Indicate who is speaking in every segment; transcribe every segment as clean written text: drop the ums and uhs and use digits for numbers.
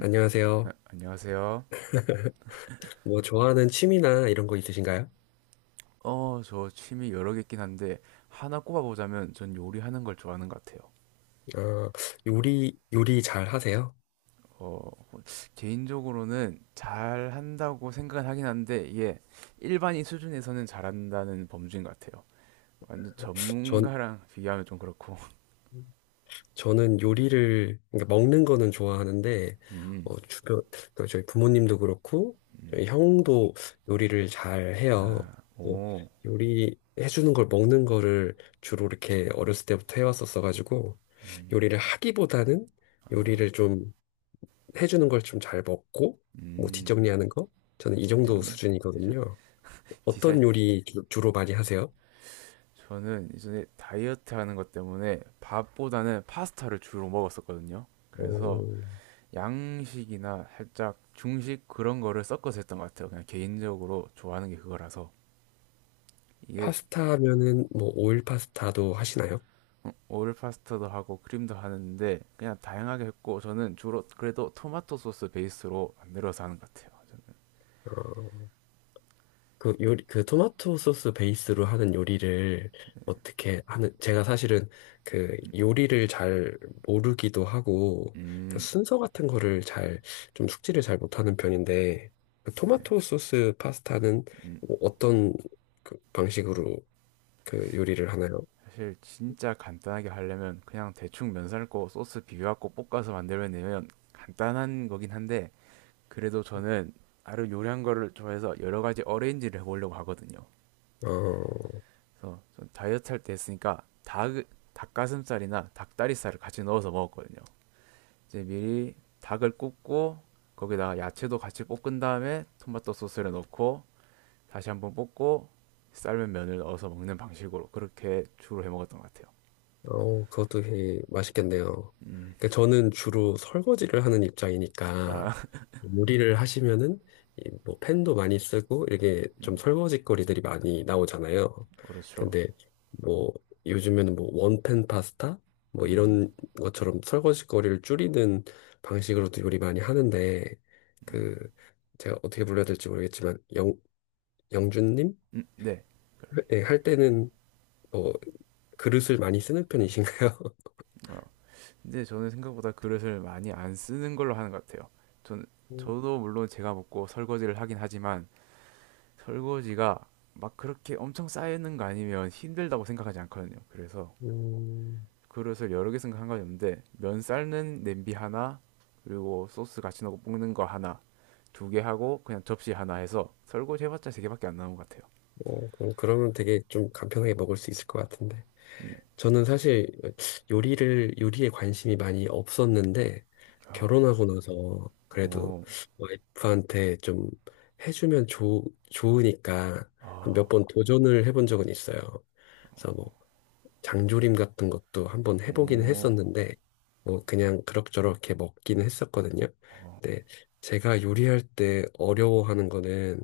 Speaker 1: 안녕하세요.
Speaker 2: 안녕하세요.
Speaker 1: 뭐 좋아하는 취미나 이런 거 있으신가요?
Speaker 2: 어, 저 취미 여러 개 있긴 한데 하나 꼽아보자면 전 요리하는 걸 좋아하는 것 같아요.
Speaker 1: 아, 요리 잘 하세요?
Speaker 2: 어, 개인적으로는 잘한다고 생각은 하긴 한데 이게 일반인 수준에서는 잘한다는 범주인 것 같아요. 완전
Speaker 1: 전
Speaker 2: 전문가랑 비교하면 좀 그렇고.
Speaker 1: 저는 요리를 그러니까 먹는 거는 좋아하는데
Speaker 2: 음.
Speaker 1: 어, 주변 그러니까 저희 부모님도 그렇고 저희 형도 요리를 잘 해요.
Speaker 2: 아.
Speaker 1: 어,
Speaker 2: 오.
Speaker 1: 요리 해주는 걸 먹는 거를 주로 이렇게 어렸을 때부터 해왔었어 가지고 요리를 하기보다는
Speaker 2: 아.
Speaker 1: 요리를 좀 해주는 걸 좀 잘 먹고 뭐
Speaker 2: 음.
Speaker 1: 뒷정리하는 거 저는 이 정도
Speaker 2: 뒷정리? 저-
Speaker 1: 수준이거든요.
Speaker 2: 디살.
Speaker 1: 어떤 요리 주로 많이 하세요?
Speaker 2: 저는 이전에 다이어트 하는 것 때문에 밥보다는 파스타를 주로 먹었었거든요. 그래서
Speaker 1: 어,
Speaker 2: 양식이나 살짝 중식 그런 거를 섞어서 했던 것 같아요. 그냥 개인적으로 좋아하는 게 그거라서. 이게.
Speaker 1: 파스타면은 뭐 오일 파스타도 하시나요?
Speaker 2: 어, 오일 파스타도 하고 크림도 하는데 그냥 다양하게 했고 저는 주로 그래도 토마토 소스 베이스로 만들어서 하는 것 같아요. 저는.
Speaker 1: 어, 그 요리 그 토마토 소스 베이스로 하는 요리를 어떻게 하는 제가 사실은 그 요리를 잘 모르기도 하고 그
Speaker 2: 음.
Speaker 1: 순서 같은 거를 잘 좀 숙지를 잘 못하는 편인데 그 토마토 소스 파스타는
Speaker 2: 음.
Speaker 1: 뭐 어떤 그 방식으로 그 요리를 하나요?
Speaker 2: 사실 진짜 간단하게 하려면 그냥 대충 면 삶고 소스 비벼갖고 볶아서 만들면 되면 간단한 거긴 한데 그래도 저는 나름 요리한 거를 좋아해서 여러 가지 어레인지를 해보려고 하거든요.
Speaker 1: 어,
Speaker 2: 그래서 다이어트 할 때 했으니까 닭가슴살이나 닭다리살을 같이 넣어서 먹었거든요. 이제 미리 닭을 굽고 거기다가 야채도 같이 볶은 다음에 토마토 소스를 넣고 다시 한번 볶고 삶은 면을 넣어서 먹는 방식으로 그렇게 주로 해 먹었던 것 같아요.
Speaker 1: 어, 그것도 되게 맛있겠네요.
Speaker 2: 음.
Speaker 1: 그러니까 저는 주로 설거지를 하는 입장이니까
Speaker 2: 아.
Speaker 1: 요리를 하시면은 이뭐 팬도 많이 쓰고 이렇게
Speaker 2: 음.
Speaker 1: 좀 설거지거리들이 많이 나오잖아요.
Speaker 2: 그렇죠.
Speaker 1: 근데 뭐 요즘에는 뭐 원팬 파스타 뭐
Speaker 2: 음.
Speaker 1: 이런 것처럼 설거지거리를 줄이는 방식으로도 요리 많이 하는데
Speaker 2: 음.
Speaker 1: 그 제가 어떻게 불러야 될지 모르겠지만 영 영준님?
Speaker 2: 음. 네. 그.
Speaker 1: 네, 할 때는 뭐 그릇을 많이 쓰는 편이신가요?
Speaker 2: 어. 근데 저는 생각보다 그릇을 많이 안 쓰는 걸로 하는 것 같아요. 전, 저도 물론 제가 먹고 설거지를 하긴 하지만 설거지가 막 그렇게 엄청 쌓이는 거 아니면 힘들다고 생각하지 않거든요. 그래서
Speaker 1: 음,
Speaker 2: 그릇을 여러 개 생각한 건 없는데 면 삶는 냄비 하나 그리고 소스 같이 넣고 볶는 거 하나 두 개 하고 그냥 접시 하나 해서 설거지 해봤자 세 개밖에 안 나온 것 같아요.
Speaker 1: 어, 그럼 그러면 되게 좀 간편하게 먹을 수 있을 것 같은데.
Speaker 2: 네.
Speaker 1: 저는 사실 요리에 관심이 많이 없었는데,
Speaker 2: 아.
Speaker 1: 결혼하고 나서 그래도
Speaker 2: 오.
Speaker 1: 와이프한테 좀 해주면 좋으니까
Speaker 2: 아.
Speaker 1: 몇 번 도전을 해본 적은 있어요. 그래서 뭐, 장조림 같은 것도 한번 해보긴
Speaker 2: 오.
Speaker 1: 했었는데, 뭐, 그냥 그럭저럭 이렇게 먹긴 했었거든요.
Speaker 2: 어.
Speaker 1: 근데 제가 요리할 때 어려워하는 거는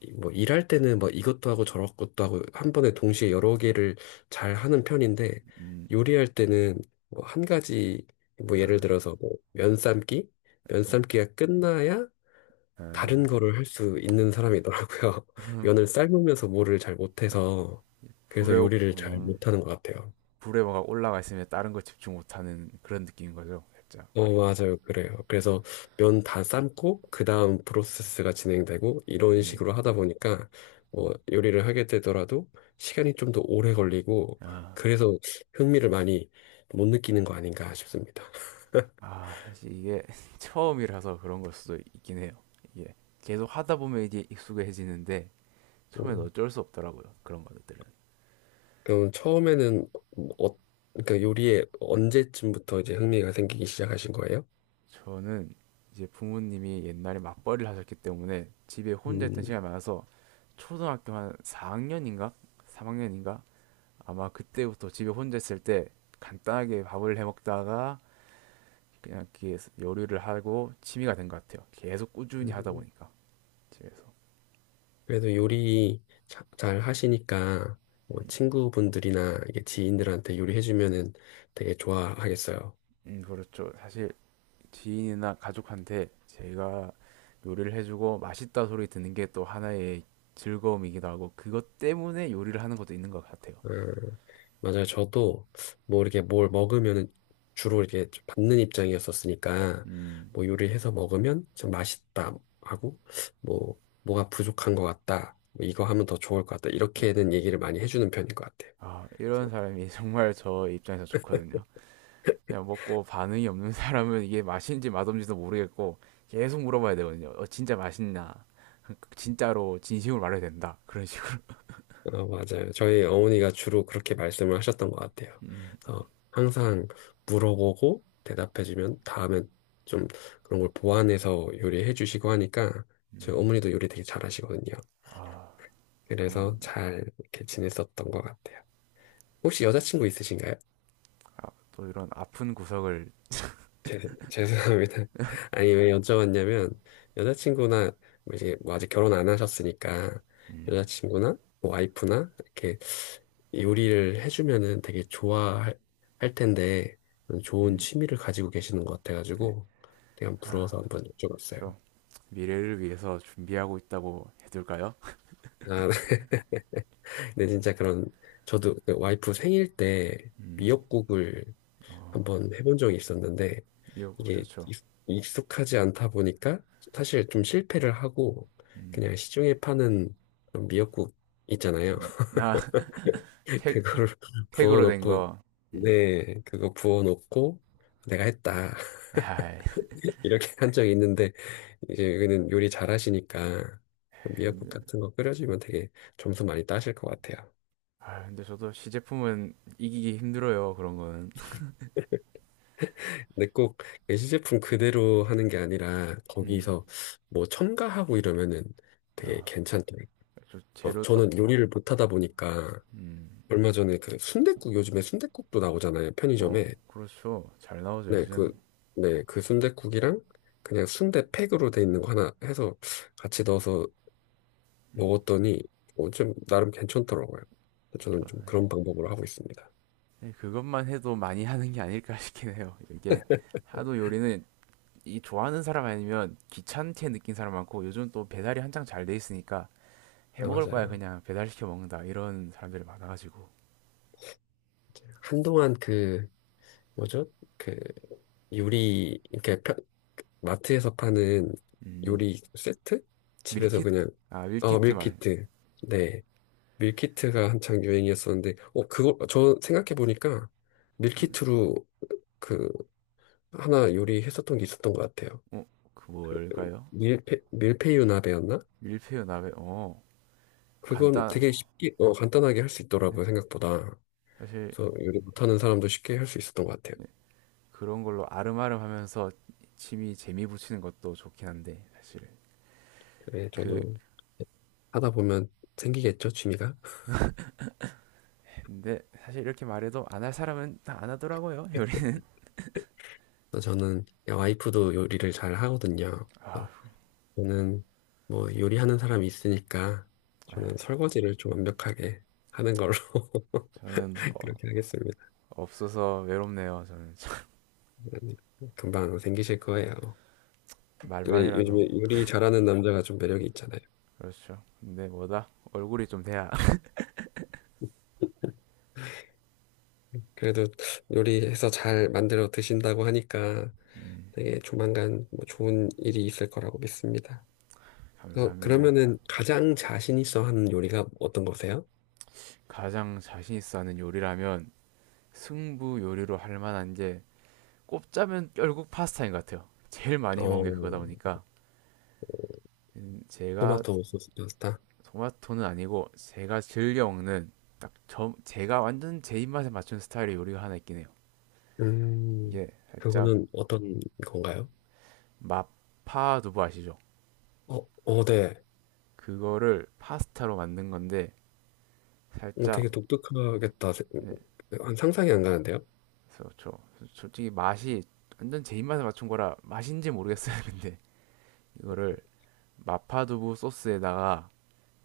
Speaker 1: 뭐 일할 때는 뭐 이것도 하고 저것도 하고 한 번에 동시에 여러 개를 잘 하는 편인데
Speaker 2: 음.
Speaker 1: 요리할 때는 뭐 한 가지 뭐 예를
Speaker 2: 아.
Speaker 1: 들어서 뭐 면삶기
Speaker 2: 동,
Speaker 1: 면삶기가 끝나야 다른
Speaker 2: 아.
Speaker 1: 거를 할 수 있는 사람이더라고요. 면을 삶으면서 뭐를 잘
Speaker 2: 저
Speaker 1: 못해서 그래서
Speaker 2: 불에 오-
Speaker 1: 요리를 잘
Speaker 2: 음,
Speaker 1: 못하는 것 같아요.
Speaker 2: 불에 뭐가 올라가 있으면 다른 거 집중 못하는 그런 느낌인 거죠, 살짝.
Speaker 1: 어, 맞아요. 그래요. 그래서 면 다 삶고, 그 다음 프로세스가 진행되고, 이런
Speaker 2: 음.
Speaker 1: 식으로 하다 보니까, 뭐, 요리를 하게 되더라도 시간이 좀 더 오래 걸리고,
Speaker 2: 아.
Speaker 1: 그래서 흥미를 많이 못 느끼는 거 아닌가 싶습니다.
Speaker 2: 아, 사실 이게 처음이라서 그런 걸 수도 있긴 해요. 이게 계속 하다 보면 이제 익숙해지는데 처음엔
Speaker 1: 음,
Speaker 2: 어쩔 수 없더라고요. 그런 것들은.
Speaker 1: 그럼 처음에는, 어, 그러니까 요리에 언제쯤부터 이제 흥미가 생기기 시작하신 거예요?
Speaker 2: 저는 이제 부모님이 옛날에 맞벌이를 하셨기 때문에 집에 혼자 있던
Speaker 1: 음,
Speaker 2: 시간이 많아서 초등학교 한 4학년인가? 3학년인가? 아마 그때부터 집에 혼자 있을 때 간단하게 밥을 해 먹다가 그냥 이렇게 요리를 하고 취미가 된 것 같아요. 계속 꾸준히 하다
Speaker 1: 음.
Speaker 2: 보니까 집에서.
Speaker 1: 그래도 요리 잘 하시니까, 뭐 친구분들이나 이게 지인들한테 요리해주면은 되게 좋아하겠어요.
Speaker 2: 음. 그렇죠. 사실 지인이나 가족한테 제가 요리를 해주고 맛있다 소리 듣는 게 또 하나의 즐거움이기도 하고 그것 때문에 요리를 하는 것도 있는 것 같아요.
Speaker 1: 음, 맞아요. 저도 뭐 이렇게 뭘 먹으면 주로 이렇게 좀 받는 입장이었었으니까
Speaker 2: 음.
Speaker 1: 뭐 요리해서 먹으면 참 맛있다 하고 뭐 뭐가 부족한 것 같다. 뭐 이거 하면 더 좋을 것 같다.
Speaker 2: 음.
Speaker 1: 이렇게는 얘기를 많이 해주는 편인 것 같아요.
Speaker 2: 아, 이런 사람이 정말 저 입장에서 좋거든요. 그냥 먹고 반응이 없는 사람은 이게 맛있는지 맛없는지도 모르겠고 계속 물어봐야 되거든요. 어, 진짜 맛있나? 진짜로 진심으로 말해야 된다. 그런 식으로.
Speaker 1: 어, 맞아요. 저희 어머니가 주로 그렇게 말씀을 하셨던 것 같아요.
Speaker 2: 음.
Speaker 1: 그래서 항상 물어보고 대답해주면 다음엔 좀 그런 걸 보완해서 요리해 주시고 하니까 저희
Speaker 2: 음.
Speaker 1: 어머니도 요리 되게 잘하시거든요.
Speaker 2: 아.
Speaker 1: 그래서
Speaker 2: 어머님도.
Speaker 1: 잘 이렇게 지냈었던 것 같아요. 혹시 여자친구 있으신가요?
Speaker 2: 아, 또 이런 아픈 구석을.
Speaker 1: 죄 죄송합니다. 아니, 왜 여쭤봤냐면, 여자친구나, 뭐 이제 뭐 아직 결혼 안 하셨으니까,
Speaker 2: 음.
Speaker 1: 여자친구나, 뭐 와이프나, 이렇게 요리를 해주면은 되게 좋아할 할 텐데, 좋은
Speaker 2: 음.
Speaker 1: 취미를 가지고 계시는 것
Speaker 2: 네.
Speaker 1: 같아가지고, 되게 한번
Speaker 2: 아,
Speaker 1: 부러워서 한번 여쭤봤어요.
Speaker 2: 좀 미래를 위해서 준비하고 있다고 해둘까요?
Speaker 1: 아, 근데 진짜 그런, 저도 그 와이프 생일 때
Speaker 2: 음.
Speaker 1: 미역국을
Speaker 2: 어.
Speaker 1: 한번 해본 적이 있었는데,
Speaker 2: 미역국
Speaker 1: 이게
Speaker 2: 좋죠.
Speaker 1: 익숙하지 않다 보니까 사실 좀 실패를 하고
Speaker 2: 음.
Speaker 1: 그냥 시중에 파는 그런 미역국 있잖아요.
Speaker 2: 음. 팩, 팩,
Speaker 1: 그거를
Speaker 2: 팩으로 된
Speaker 1: 부어놓고
Speaker 2: 거. 음.
Speaker 1: 네 그거 부어놓고 내가 했다
Speaker 2: 아,
Speaker 1: 이렇게 한 적이 있는데 이제 여기는 요리 잘하시니까 그 미역국
Speaker 2: 근데,
Speaker 1: 같은 거 끓여주면 되게 점수 많이 따실 것 같아요.
Speaker 2: 아, 근데 저도 시제품은 이기기 힘들어요. 그런 거는.
Speaker 1: 근데 꼭 예시제품 그대로 하는 게 아니라
Speaker 2: 음.
Speaker 1: 거기서 뭐 첨가하고 이러면은 되게
Speaker 2: 아.
Speaker 1: 괜찮더라고요.
Speaker 2: 저
Speaker 1: 어,
Speaker 2: 재료 쪽.
Speaker 1: 저는 요리를 못하다 보니까
Speaker 2: 음.
Speaker 1: 얼마 전에 그 순댓국 요즘에 순댓국도 나오잖아요
Speaker 2: 어,
Speaker 1: 편의점에
Speaker 2: 그렇죠. 잘 나오죠,
Speaker 1: 네
Speaker 2: 요즘.
Speaker 1: 그 네 그 순댓국이랑 그냥 순대팩으로 돼 있는 거 하나 해서 같이 넣어서
Speaker 2: 음.
Speaker 1: 먹었더니 어, 좀 나름 괜찮더라고요.
Speaker 2: 저
Speaker 1: 저는 좀
Speaker 2: 사실.
Speaker 1: 그런 방법으로 하고 있습니다.
Speaker 2: 네, 그것만 해도 많이 하는 게 아닐까 싶긴 해요. 이게 하도 요리는 이 좋아하는 사람 아니면 귀찮게 느낀 사람 많고 요즘 또 배달이 한창 잘 돼 있으니까
Speaker 1: 아
Speaker 2: 해먹을 바에
Speaker 1: 맞아요.
Speaker 2: 그냥 배달시켜 먹는다 이런 사람들이 많아가지고.
Speaker 1: 이제 한동안 그 뭐죠 그 요리 이렇게 마트에서 파는
Speaker 2: 음.
Speaker 1: 요리 세트 집에서
Speaker 2: 밀키트.
Speaker 1: 그냥
Speaker 2: 아,
Speaker 1: 어
Speaker 2: 밀키트 말어그.
Speaker 1: 밀키트 네 밀키트가 한창 유행이었었는데, 어, 그거, 저 생각해보니까 밀키트로 그 하나 요리했었던 게 있었던 것 같아요.
Speaker 2: 뭘까요?
Speaker 1: 밀푀유 나베였나?
Speaker 2: 밀푀유 나베. 어.
Speaker 1: 그건
Speaker 2: 간단.
Speaker 1: 되게 쉽게, 어, 간단하게 할 수 있더라고요, 생각보다.
Speaker 2: 사실.
Speaker 1: 그래서 요리 못하는 사람도 쉽게 할 수 있었던 것 같아요.
Speaker 2: 그런 걸로 아름아름 하면서 취미 재미 붙이는 것도 좋긴 한데 사실.
Speaker 1: 그래,
Speaker 2: 그.
Speaker 1: 저도 하다 보면 생기겠죠, 취미가?
Speaker 2: 근데 사실 이렇게 말해도 안 할 사람은 다 안 하더라고요, 요리는.
Speaker 1: 그래서 저는, 야, 와이프도 요리를 잘 하거든요.
Speaker 2: 아.
Speaker 1: 그래서 저는 뭐 요리하는 사람이 있으니까 저는 설거지를 좀 완벽하게 하는 걸로.
Speaker 2: 저는. 어,
Speaker 1: 그렇게 하겠습니다.
Speaker 2: 없어서 외롭네요, 저는.
Speaker 1: 그러니까 금방 생기실 거예요. 왜
Speaker 2: 말만이라도.
Speaker 1: 요즘에 요리 잘하는 남자가 좀 매력이 있잖아요.
Speaker 2: 그렇죠. 근데 뭐다 얼굴이 좀 돼야.
Speaker 1: 그래도 요리해서 잘 만들어 드신다고 하니까
Speaker 2: 음.
Speaker 1: 되게 조만간 뭐 좋은 일이 있을 거라고 믿습니다. 어,
Speaker 2: 감사합니다.
Speaker 1: 그러면은 가장 자신 있어 하는 요리가 어떤 거세요?
Speaker 2: 가장 자신 있어 하는 요리라면 승부 요리로 할 만한 게 꼽자면 결국 파스타인 것 같아요. 제일 많이 해먹은 게
Speaker 1: 어,
Speaker 2: 그거다 보니까. 음. 제가.
Speaker 1: 토마토 소스 파스타.
Speaker 2: 토마토는 아니고 제가 즐겨 먹는 딱 저 제가 완전 제 입맛에 맞춘 스타일의 요리가 하나 있긴 해요.
Speaker 1: 음,
Speaker 2: 이게 살짝.
Speaker 1: 그거는 어떤 건가요?
Speaker 2: 마파 두부 아시죠?
Speaker 1: 어, 어, 네.
Speaker 2: 그거를 파스타로 만든 건데
Speaker 1: 어,
Speaker 2: 살짝.
Speaker 1: 되게 독특하겠다. 상상이 안 가는데요?
Speaker 2: 그래서 저 솔직히 맛이 완전 제 입맛에 맞춘 거라 맛인지 모르겠어요. 근데 이거를 마파두부 소스에다가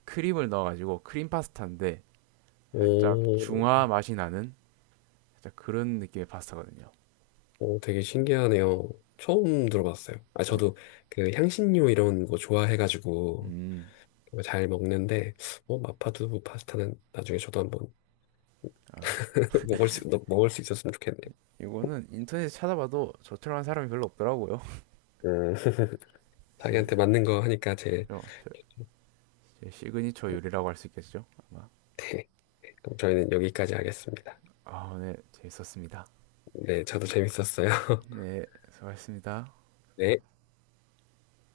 Speaker 2: 크림을 넣어가지고 크림 파스타인데 살짝
Speaker 1: 오,
Speaker 2: 중화 맛이 나는 살짝 그런 느낌의 파스타거든요.
Speaker 1: 오, 되게 신기하네요. 처음 들어봤어요. 아,
Speaker 2: 네.
Speaker 1: 저도 그 향신료 이런 거 좋아해가지고
Speaker 2: 음.
Speaker 1: 잘 먹는데, 어, 마파두부 파스타는 나중에 저도 한번
Speaker 2: 아,
Speaker 1: 먹을 수 있었으면 좋겠네요.
Speaker 2: 이거는 인터넷에 찾아봐도 저처럼 한 사람이 별로 없더라고요.
Speaker 1: 음,
Speaker 2: 사실.
Speaker 1: 자기한테 맞는 거 하니까 제,
Speaker 2: 어, 저- 제 시그니처 요리라고 할 수 있겠죠? 아마.
Speaker 1: 네. 그럼 저희는 여기까지 하겠습니다.
Speaker 2: 아, 네, 재밌었습니다.
Speaker 1: 네, 저도 재밌었어요.
Speaker 2: 네, 수고하셨습니다.
Speaker 1: 네.